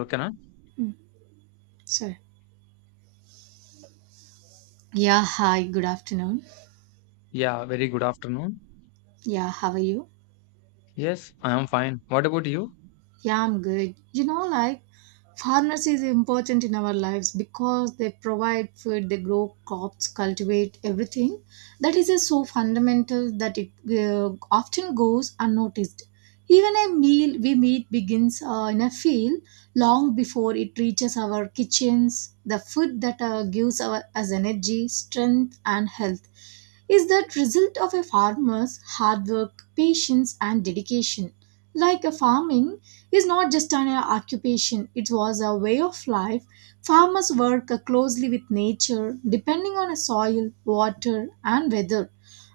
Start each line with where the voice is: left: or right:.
left: Okana?
right: Mm, sorry. Yeah, hi, good afternoon.
left: Yeah, very good afternoon.
right: Yeah, how are you?
left: Yes, I am fine. What about you?
right: Yeah, I'm good. You know, like farmers is important in our lives because they provide food, they grow crops, cultivate everything. That is just so fundamental that it often goes unnoticed. Even a meal we meet begins in a field long before it reaches our kitchens. The food that gives our, us energy, strength, and health is that result of a farmer's hard work, patience, and dedication. Like a farming is not just an occupation, it was a way of life. Farmers work closely with nature, depending on soil, water, and weather.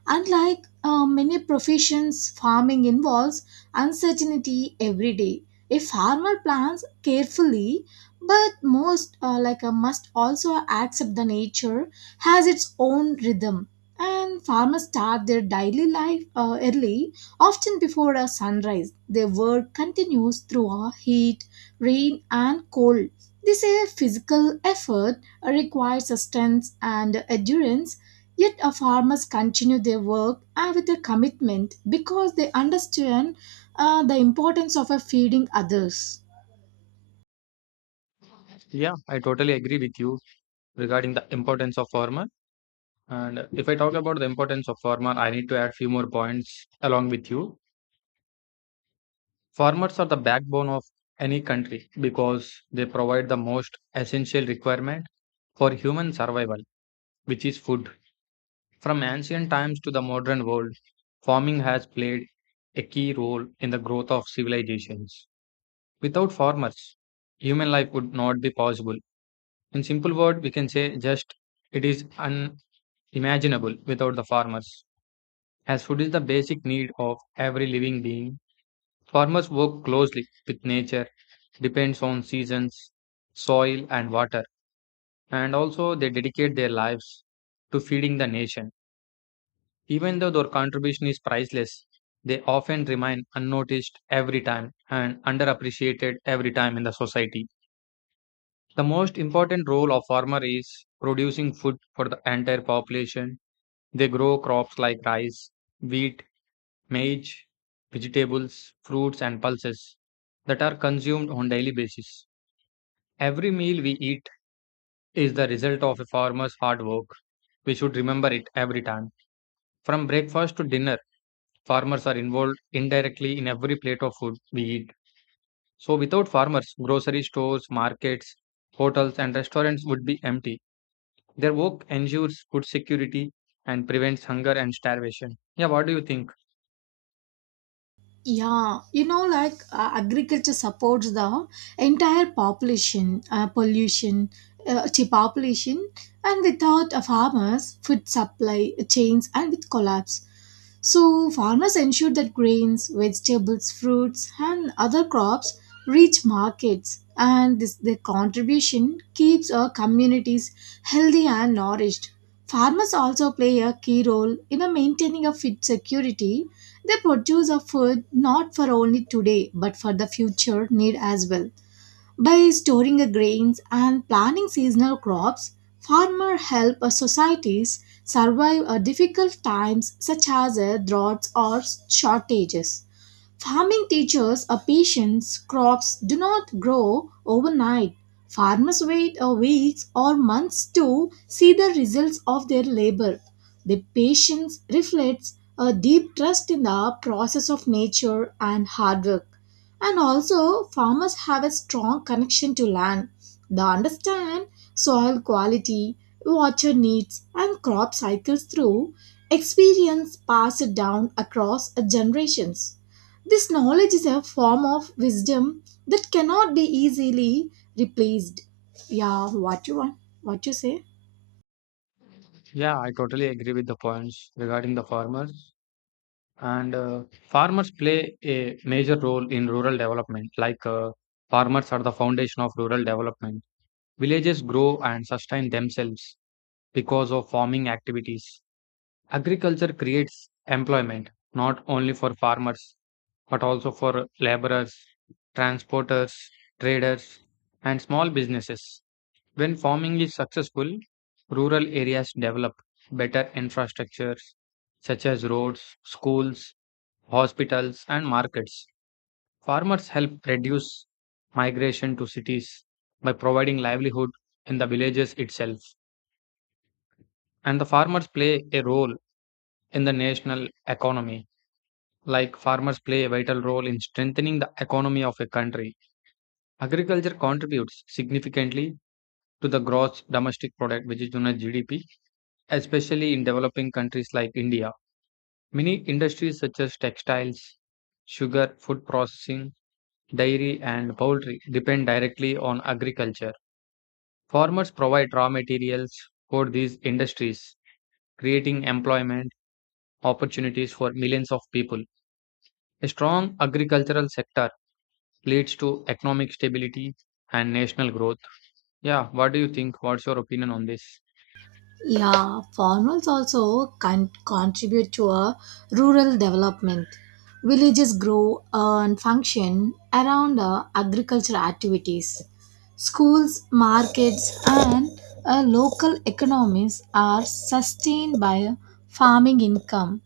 right: Unlike many professions, farming involves uncertainty every day. A farmer plans carefully, but most like a must also accept the nature has its own rhythm. And farmers start their daily life early. Often before a sunrise, their work continues through a heat, rain, and cold. This is a physical effort requires strength and endurance. Yet our farmers continue their work with a commitment because they understand the importance of feeding others.
left: Yeah, I totally agree with you regarding the importance of farmer. And if I talk about the importance of farmer, I need to add few more points along with you. Farmers are the backbone of any country because they provide the most essential requirement for human survival, which is food. From ancient times to the modern world, farming has played a key role in the growth of civilizations. Without farmers, human life would not be possible. In simple word, we can say just it is unimaginable without the farmers. As food is the basic need of every living being, farmers work closely with nature, depends on seasons, soil and water, and also they dedicate their lives to feeding the nation. Even though their contribution is priceless, they often remain unnoticed every time and underappreciated every time in the society. The most important role of farmer is producing food for the entire population. They grow crops like rice, wheat, maize, vegetables, fruits and pulses that are consumed on daily basis. Every meal we eat is the result of a farmer's hard work. We should remember it every time. From breakfast to dinner, farmers are involved indirectly in every plate of food we eat. So without farmers, grocery stores, markets, hotels and restaurants would be empty. Their work ensures food security and prevents hunger and starvation. Yeah, what do you think?
right: Yeah, you know, like agriculture supports the entire population, to population, and without farmers, food supply chains and with collapse. So farmers ensure that grains, vegetables, fruits, and other crops reach markets, and this their contribution keeps our communities healthy and nourished. Farmers also play a key role in maintaining a food security. They produce a food not for only today but for the future need as well. By storing the grains and planting seasonal crops, farmers help our societies survive difficult times such as droughts or shortages. Farming teaches a patience. Crops do not grow overnight. Farmers wait a weeks or months to see the results of their labor. The patience reflects a deep trust in the process of nature and hard work. And also, farmers have a strong connection to land. They understand soil quality, water needs, and crop cycles through experience passed down across generations. This knowledge is a form of wisdom that cannot be easily replaced. Yeah, what you want? What you say?
left: Yeah, I totally agree with the points regarding the farmers. And farmers play a major role in rural development. Like farmers are the foundation of rural development. Villages grow and sustain themselves because of farming activities. Agriculture creates employment not only for farmers but also for laborers, transporters, traders, and small businesses. When farming is successful, rural areas develop better infrastructures such as roads, schools, hospitals, and markets. Farmers help reduce migration to cities by providing livelihood in the villages itself. And the farmers play a role in the national economy. Like farmers play a vital role in strengthening the economy of a country. Agriculture contributes significantly to the gross domestic product, which is known as GDP, especially in developing countries like India. Many industries such as textiles, sugar, food processing, dairy, and poultry depend directly on agriculture. Farmers provide raw materials for these industries, creating employment opportunities for millions of people. A strong agricultural sector leads to economic stability and national growth. Yeah, what do you think? What's your opinion on this?
right: Yeah, farmers also can contribute to a rural development. Villages grow and function around agricultural activities. Schools, markets, and local economies are sustained by farming income,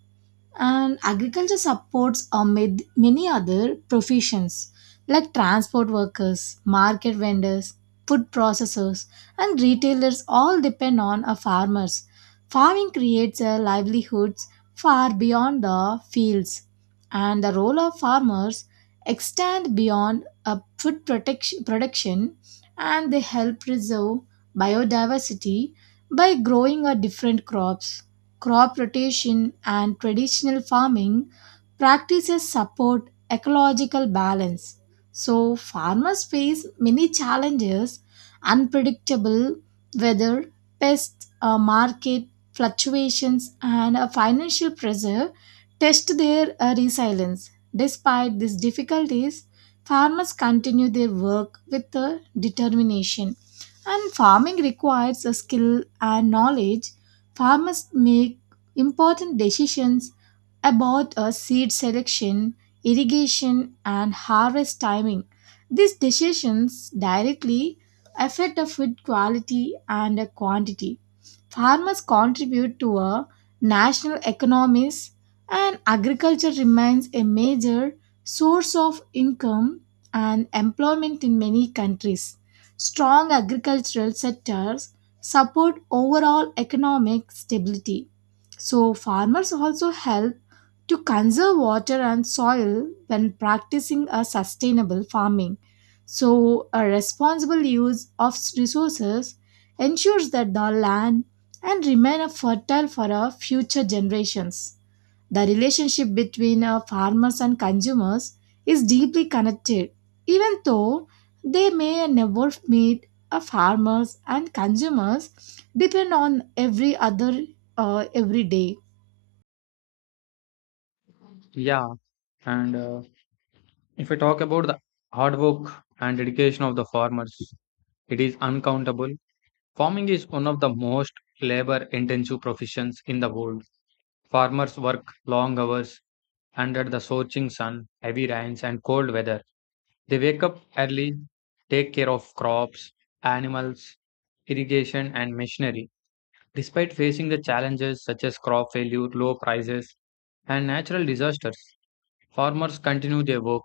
right: and agriculture supports many other professions like transport workers, market vendors, food processors, and retailers all depend on farmers. Farming creates livelihoods far beyond the fields, and the role of farmers extend beyond food protection, production, and they help preserve biodiversity by growing different crops, crop rotation, and traditional farming practices support ecological balance. So, farmers face many challenges: unpredictable weather, pests, market fluctuations, and financial pressure test their resilience. Despite these difficulties, farmers continue their work with determination. And farming requires a skill and knowledge. Farmers make important decisions about a seed selection, irrigation, and harvest timing. These decisions directly affect the food quality and the quantity. Farmers contribute to our national economies, and agriculture remains a major source of income and employment in many countries. Strong agricultural sectors support overall economic stability. So, farmers also help to conserve water and soil when practicing a sustainable farming. So, a responsible use of resources ensures that the land and remain fertile for our future generations. The relationship between our farmers and consumers is deeply connected, even though they may never meet. A farmers and consumers depend on every other every day.
left: Yeah, and if we talk about the hard work and dedication of the farmers, it is uncountable. Farming is one of the most labor intensive professions in the world. Farmers work long hours under the scorching sun, heavy rains, and cold weather. They wake up early, take care of crops, animals, irrigation, and machinery. Despite facing the challenges such as crop failure, low prices, and natural disasters, farmers continue their work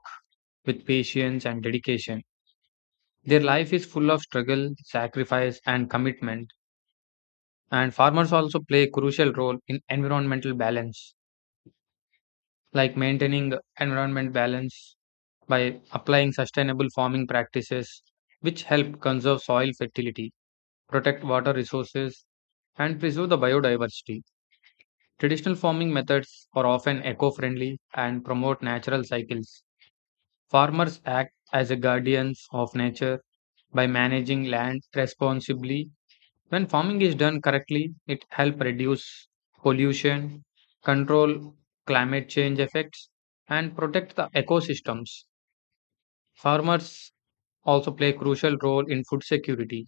left: with patience and dedication. Their life is full of struggle, sacrifice, and commitment. And farmers also play a crucial role in environmental balance, like maintaining environment balance by applying sustainable farming practices, which help conserve soil fertility, protect water resources, and preserve the biodiversity. Traditional farming methods are often eco friendly and promote natural cycles. Farmers act as a guardians of nature by managing land responsibly. When farming is done correctly, it helps reduce pollution, control climate change effects, and protect the ecosystems. Farmers also play a crucial role in food security.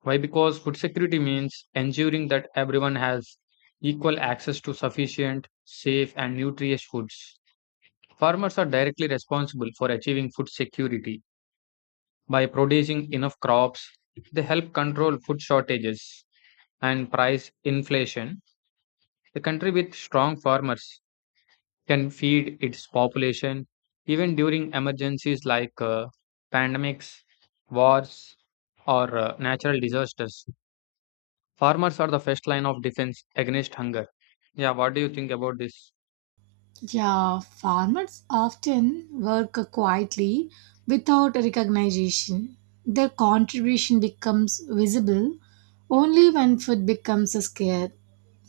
left: Why? Because food security means ensuring that everyone has equal access to sufficient, safe, and nutritious foods. Farmers are directly responsible for achieving food security. By producing enough crops, they help control food shortages and price inflation. A country with strong farmers can feed its population even during emergencies like pandemics, wars, or natural disasters. Farmers are the first line of defense against hunger. Yeah, what do you think about this?
right: Yeah, farmers often work quietly without recognition. Their contribution becomes visible only when food becomes scarce.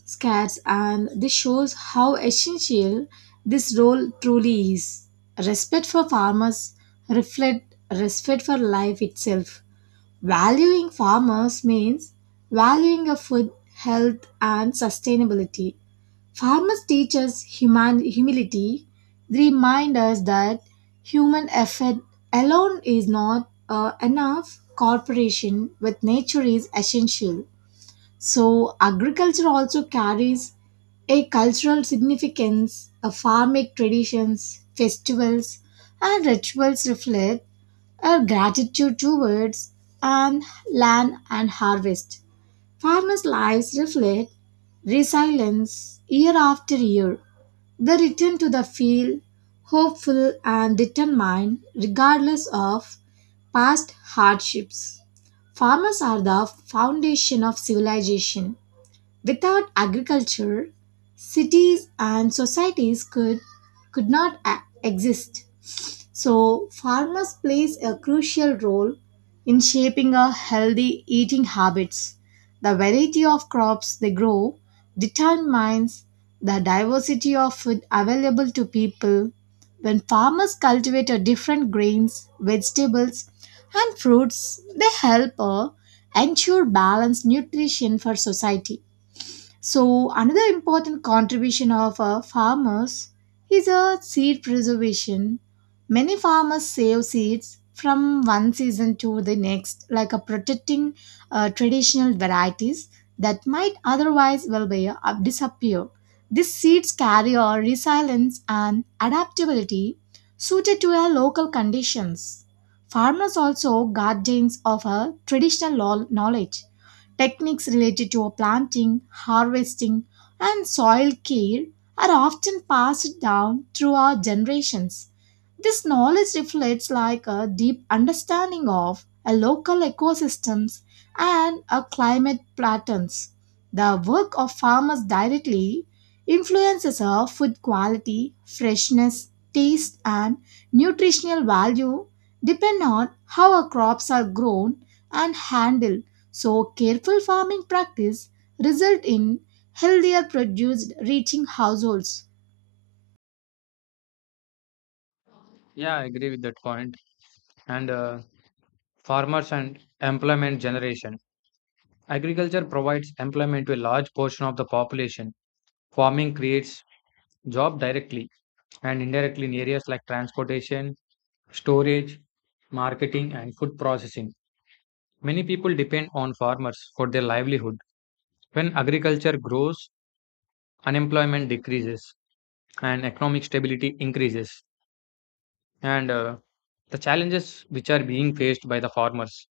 right: scarce, and this shows how essential this role truly is. Respect for farmers reflect respect for life itself. Valuing farmers means valuing of food, health, and sustainability. Farmers teach us human humility. They remind us that human effort alone is not enough. Cooperation with nature is essential. So, agriculture also carries a cultural significance. A farmic traditions, festivals, and rituals reflect our gratitude towards and land and harvest. Farmers' lives reflect resilience year after year. They return to the field hopeful and determined regardless of past hardships. Farmers are the foundation of civilization. Without agriculture, cities and societies could not exist. So farmers plays a crucial role in shaping our healthy eating habits. The variety of crops they grow determines the diversity of food available to people. When farmers cultivate a different grains, vegetables, and fruits, they help ensure balanced nutrition for society. So, another important contribution of farmers is seed preservation. Many farmers save seeds from one season to the next, like protecting traditional varieties that might otherwise well be, disappear. These seeds carry a resilience and adaptability suited to our local conditions. Farmers also guardians of our traditional knowledge. Techniques related to planting, harvesting, and soil care are often passed down through our generations. This knowledge reflects like a deep understanding of a local ecosystems and a climate patterns. The work of farmers directly influences our food quality, freshness, taste, and nutritional value depend on how our crops are grown and handled. So careful farming practice result in healthier produce reaching households.
left: Yeah, I agree with that point. And farmers and employment generation. Agriculture provides employment to a large portion of the population. Farming creates job directly and indirectly in areas like transportation, storage, marketing, and food processing. Many people depend on farmers for their livelihood. When agriculture grows, unemployment decreases and economic stability increases. And the challenges which are being faced by the farmers.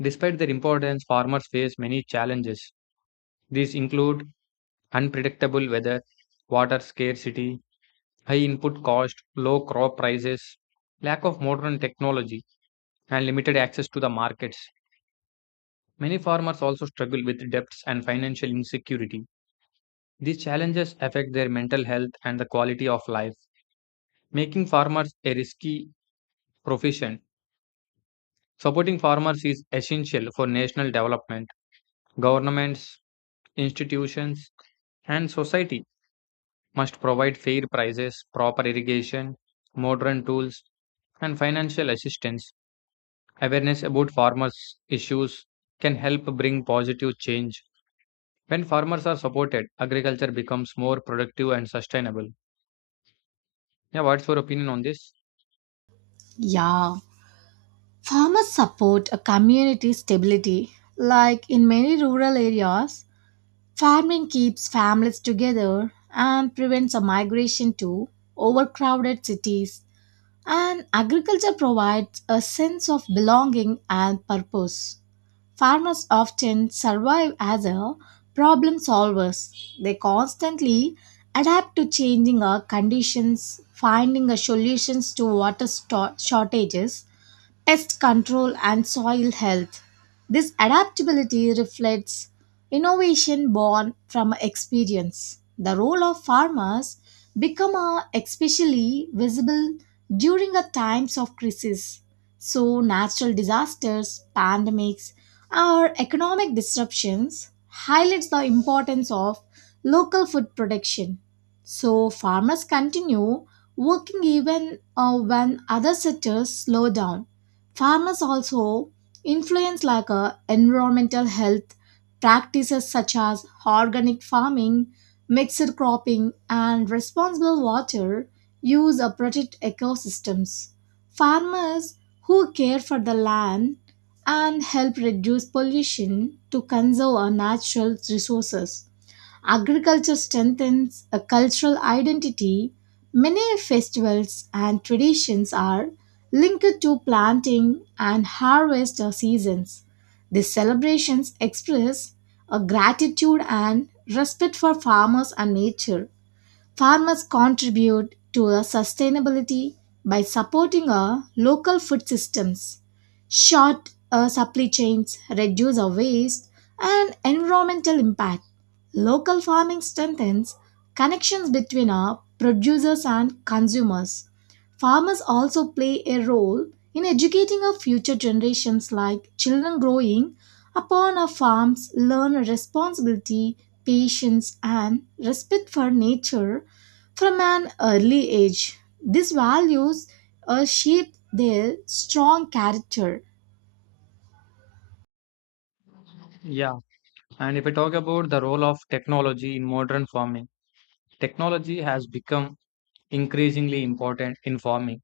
left: Despite their importance, farmers face many challenges. These include unpredictable weather, water scarcity, high input cost, low crop prices, lack of modern technology, and limited access to the markets. Many farmers also struggle with debts and financial insecurity. These challenges affect their mental health and the quality of life, making farmers a risky profession. Supporting farmers is essential for national development. Governments, institutions, and society must provide fair prices, proper irrigation, modern tools, and financial assistance. Awareness about farmers' issues can help bring positive change. When farmers are supported, agriculture becomes more productive and sustainable. Yeah, what's your opinion on this?
right: Yeah, farmers support a community stability. Like in many rural areas, farming keeps families together and prevents a migration to overcrowded cities. And agriculture provides a sense of belonging and purpose. Farmers often survive as a problem solvers. They constantly adapt to changing conditions, finding solutions to water shortages, pest control, and soil health. This adaptability reflects innovation born from experience. The role of farmers become especially visible during a times of crisis. So natural disasters, pandemics, or economic disruptions highlights the importance of local food production. So farmers continue working even when other sectors slow down. Farmers also influence like environmental health practices such as organic farming, mixed cropping, and responsible water use protect ecosystems. Farmers who care for the land and help reduce pollution to conserve our natural resources. Agriculture strengthens a cultural identity. Many festivals and traditions are linked to planting and harvest seasons. These celebrations express a gratitude and respect for farmers and nature. Farmers contribute to the sustainability by supporting our local food systems. Short supply chains reduce our waste and environmental impact. Local farming strengthens connections between our producers and consumers. Farmers also play a role in educating our future generations, like children growing upon our farms, learn responsibility, patience, and respect for nature from an early age. These values shape their strong character.
left: Yeah, and if I talk about the role of technology in modern farming, technology has become increasingly important in farming.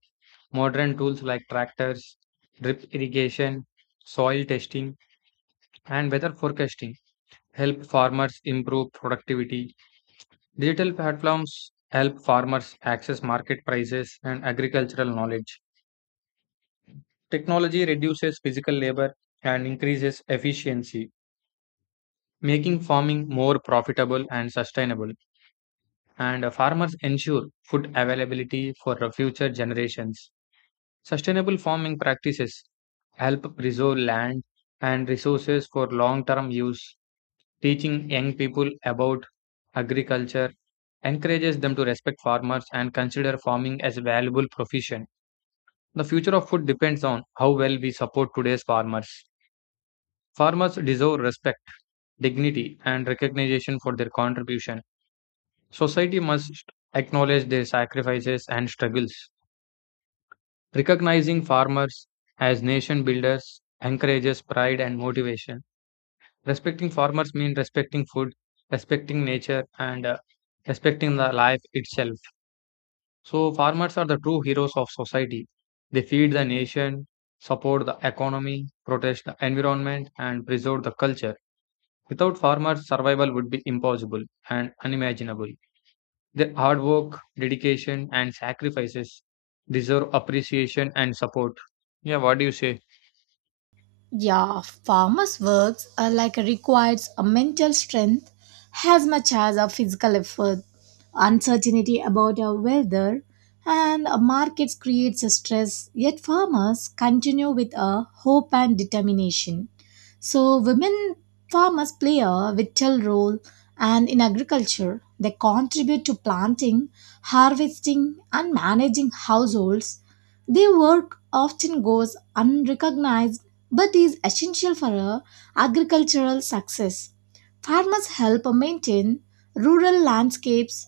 left: Modern tools like tractors, drip irrigation, soil testing, and weather forecasting help farmers improve productivity. Digital platforms help farmers access market prices and agricultural knowledge. Technology reduces physical labor and increases efficiency, making farming more profitable and sustainable. And farmers ensure food availability for future generations. Sustainable farming practices help preserve land and resources for long term use. Teaching young people about agriculture encourages them to respect farmers and consider farming as a valuable profession. The future of food depends on how well we support today's farmers. Farmers deserve respect, dignity, and recognition for their contribution. Society must acknowledge their sacrifices and struggles. Recognizing farmers as nation builders encourages pride and motivation. Respecting farmers means respecting food, respecting nature, and respecting the life itself. So, farmers are the true heroes of society. They feed the nation, support the economy, protect the environment, and preserve the culture. Without farmers, survival would be impossible and unimaginable. Their hard work, dedication, and sacrifices deserve appreciation and support. Yeah, what do you say?
right: Yeah, farmers' works are like requires a mental strength as much as a physical effort. Uncertainty about our weather and a markets creates a stress, yet farmers continue with a hope and determination. So women farmers play a vital role and in agriculture they contribute to planting, harvesting, and managing households. Their work often goes unrecognized but is essential for a agricultural success. Farmers help maintain rural landscapes,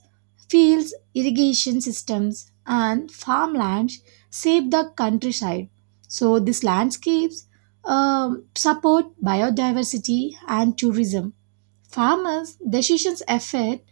right: fields, irrigation systems, and farmlands save the countryside. So these landscapes support biodiversity and tourism. Farmers' decisions affect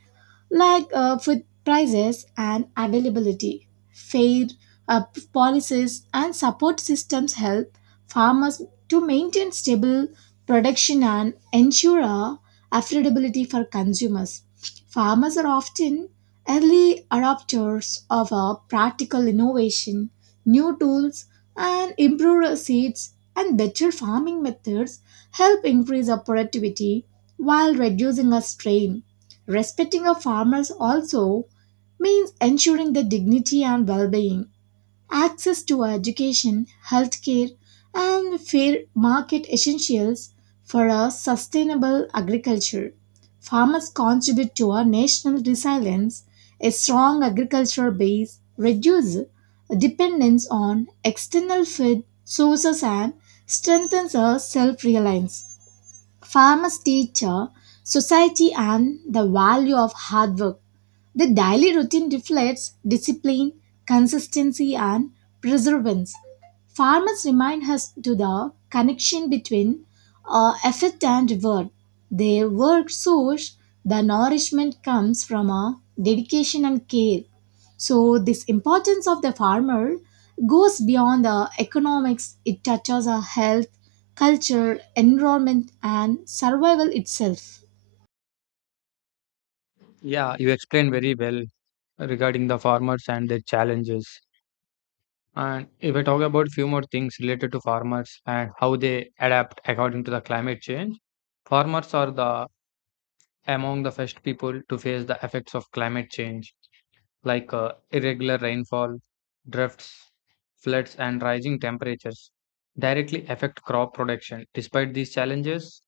right: like food prices and availability. Fair uh, policies and support systems help farmers to maintain stable production and ensure affordability for consumers. Farmers are often early adopters of practical innovation, new tools, and improved seeds, and better farming methods help increase our productivity while reducing our strain. Respecting our farmers also means ensuring their dignity and well being, access to education, healthcare, and fair market essentials for a sustainable agriculture. Farmers contribute to our national resilience. A strong agricultural base reduces dependence on external food sources and strengthens our self reliance. Farmers teacher society and the value of hard work. The daily routine reflects discipline, consistency, and perseverance. Farmers remind us to the connection between effort and reward. Their work source the nourishment comes from a dedication and care. So this importance of the farmer goes beyond the economics. It touches our health, culture, environment, and survival itself.
left: Yeah, you explained very well regarding the farmers and their challenges. And if I talk about few more things related to farmers and how they adapt according to the climate change, farmers are the among the first people to face the effects of climate change like irregular rainfall, drifts, floods, and rising temperatures, directly affect crop production. Despite these challenges,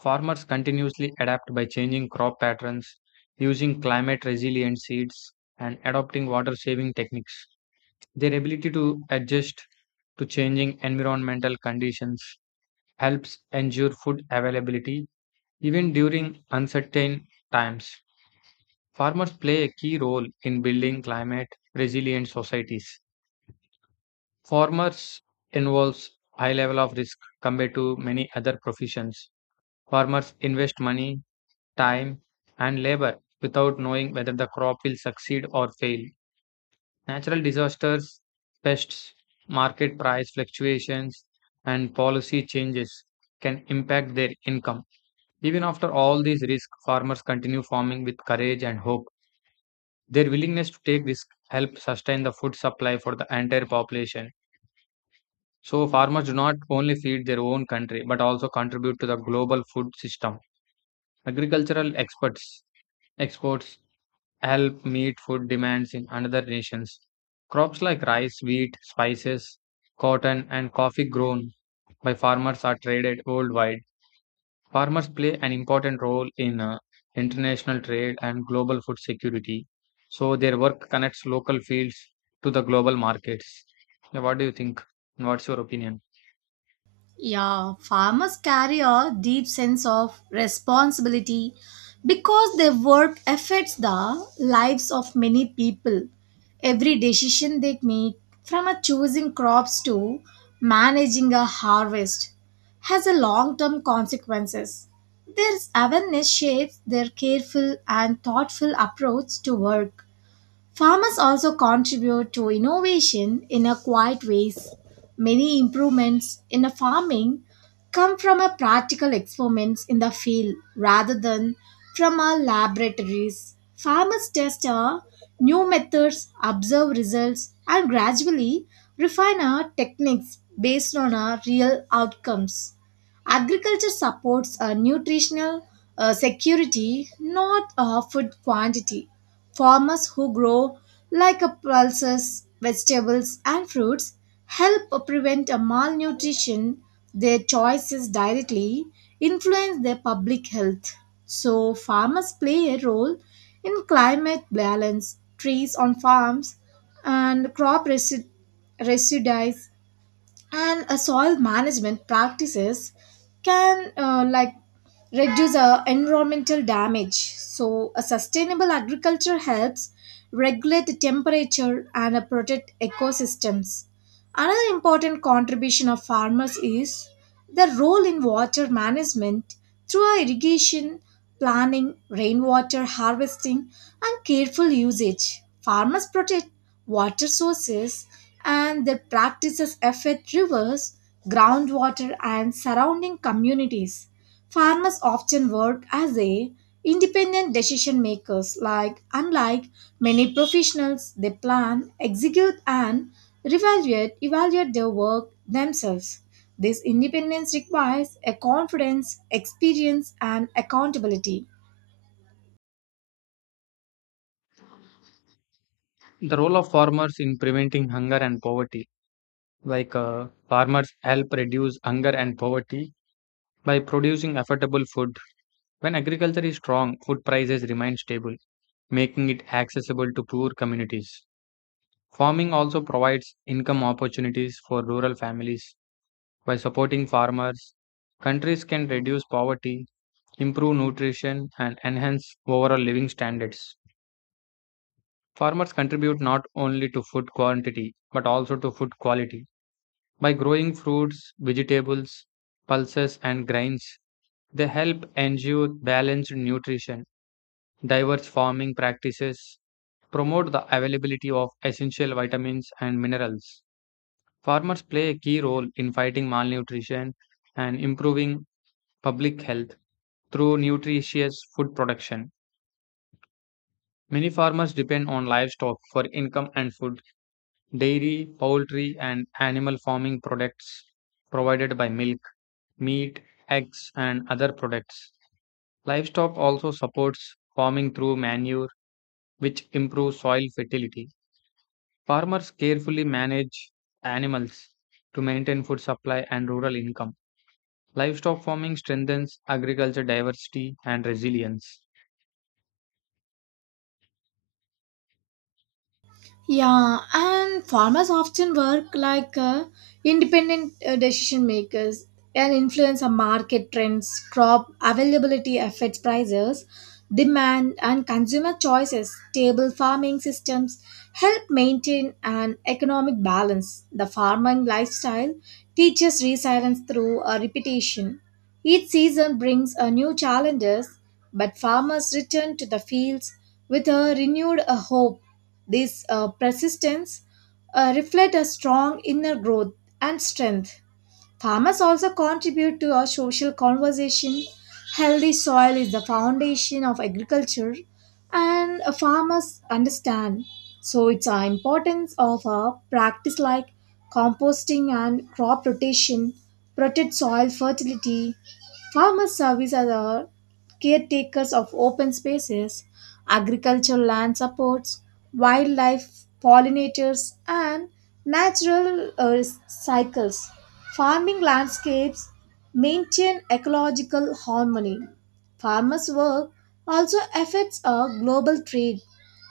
left: farmers continuously adapt by changing crop patterns, using climate resilient seeds, and adopting water saving techniques. Their ability to adjust to changing environmental conditions helps ensure food availability even during uncertain times. Farmers play a key role in building climate resilient societies. Farmers involves high level of risk compared to many other professions. Farmers invest money, time, and labor without knowing whether the crop will succeed or fail. Natural disasters, pests, market price fluctuations, and policy changes can impact their income. Even after all these risks, farmers continue farming with courage and hope. Their willingness to take risk helps sustain the food supply for the entire population. So farmers do not only feed their own country but also contribute to the global food system. Agricultural experts exports help meet food demands in other nations. Crops like rice, wheat, spices, cotton and coffee grown by farmers are traded worldwide. Farmers play an important role in international trade and global food security. So their work connects local fields to the global markets. Yeah, what do you think? What's your opinion?
right: Yeah, farmers carry a deep sense of responsibility because their work affects the lives of many people. Every decision they make, from a choosing crops to managing a harvest, has a long-term consequences. Their awareness shapes their careful and thoughtful approach to work. Farmers also contribute to innovation in a quiet ways. Many improvements in the farming come from a practical experiments in the field rather than from our laboratories. Farmers test our new methods, observe results, and gradually refine our techniques based on our real outcomes. Agriculture supports a nutritional security, not a food quantity. Farmers who grow like a pulses, vegetables, and fruits help prevent a malnutrition. Their choices directly influence their public health. So, farmers play a role in climate balance. Trees on farms and crop residues and soil management practices can like reduce environmental damage. So a sustainable agriculture helps regulate the temperature and protect ecosystems. Another important contribution of farmers is their role in water management through irrigation planning, rainwater harvesting, and careful usage. Farmers protect water sources, and their practices affect rivers, groundwater, and surrounding communities. Farmers often work as a independent decision makers, like unlike many professionals they plan, execute, and evaluate their work themselves. This independence requires a confidence, experience, and accountability.
left: The role of farmers in preventing hunger and poverty. Like farmers help reduce hunger and poverty by producing affordable food. When agriculture is strong, food prices remain stable, making it accessible to poor communities. Farming also provides income opportunities for rural families. By supporting farmers, countries can reduce poverty, improve nutrition, and enhance overall living standards. Farmers contribute not only to food quantity but also to food quality. By growing fruits, vegetables, pulses, and grains, they help ensure balanced nutrition, diverse farming practices, promote the availability of essential vitamins and minerals. Farmers play a key role in fighting malnutrition and improving public health through nutritious food production. Many farmers depend on livestock for income and food. Dairy, poultry, and animal farming products provided by milk meat, eggs, and other products. Livestock also supports farming through manure, which improves soil fertility. Farmers carefully manage animals to maintain food supply and rural income. Livestock farming strengthens agriculture diversity and resilience.
right: Yeah, and farmers often work like independent decision makers and influence on market trends. Crop availability affects prices, demand, and consumer choices. Stable farming systems help maintain an economic balance. The farming lifestyle teaches resilience through a repetition. Each season brings a new challenges, but farmers return to the fields with a renewed hope. This persistence reflects a strong inner growth and strength. Farmers also contribute to our social conversation. Healthy soil is the foundation of agriculture, and farmers understand. So, it's our importance of a practice like composting and crop rotation, protect soil fertility. Farmers service as a caretakers of open spaces, agricultural land supports, wildlife, pollinators, and natural cycles. Farming landscapes maintain ecological harmony. Farmers' work also affects our global trade.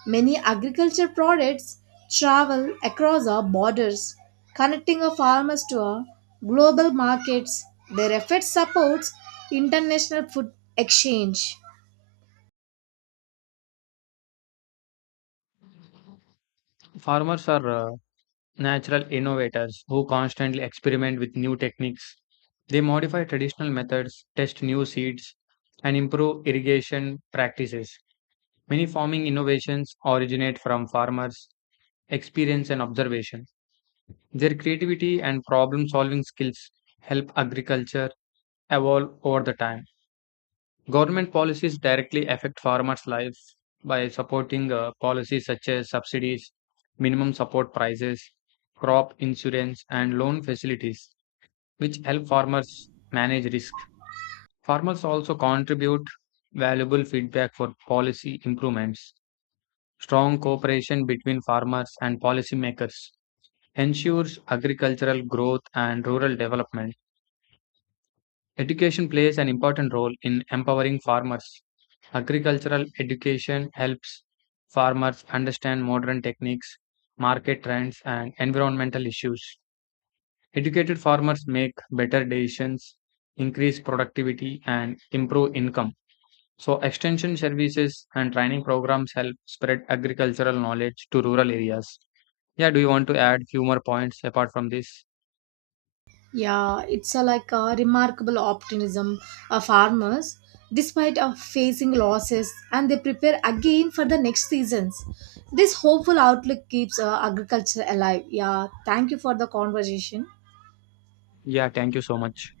right: Many agriculture products travel across our borders, connecting our farmers to our global markets. Their effort supports international food exchange.
left: Farmers are natural innovators who constantly experiment with new techniques. They modify traditional methods, test new seeds, and improve irrigation practices. Many farming innovations originate from farmers' experience and observation. Their creativity and problem solving skills help agriculture evolve over the time. Government policies directly affect farmers' lives by supporting policies such as subsidies, minimum support prices, crop insurance, and loan facilities, which help farmers manage risk. Farmers also contribute valuable feedback for policy improvements. Strong cooperation between farmers and policymakers ensures agricultural growth and rural development. Education plays an important role in empowering farmers. Agricultural education helps farmers understand modern techniques, market trends, and environmental issues. Educated farmers make better decisions, increase productivity, and improve income. So, extension services and training programs help spread agricultural knowledge to rural areas. Yeah, do you want to add few more points apart from this?
right: Yeah, it's a, like a remarkable optimism of farmers despite of facing losses, and they prepare again for the next seasons. This hopeful outlook keeps agriculture alive. Yeah, thank you for the conversation.
left: Yeah, thank you so much.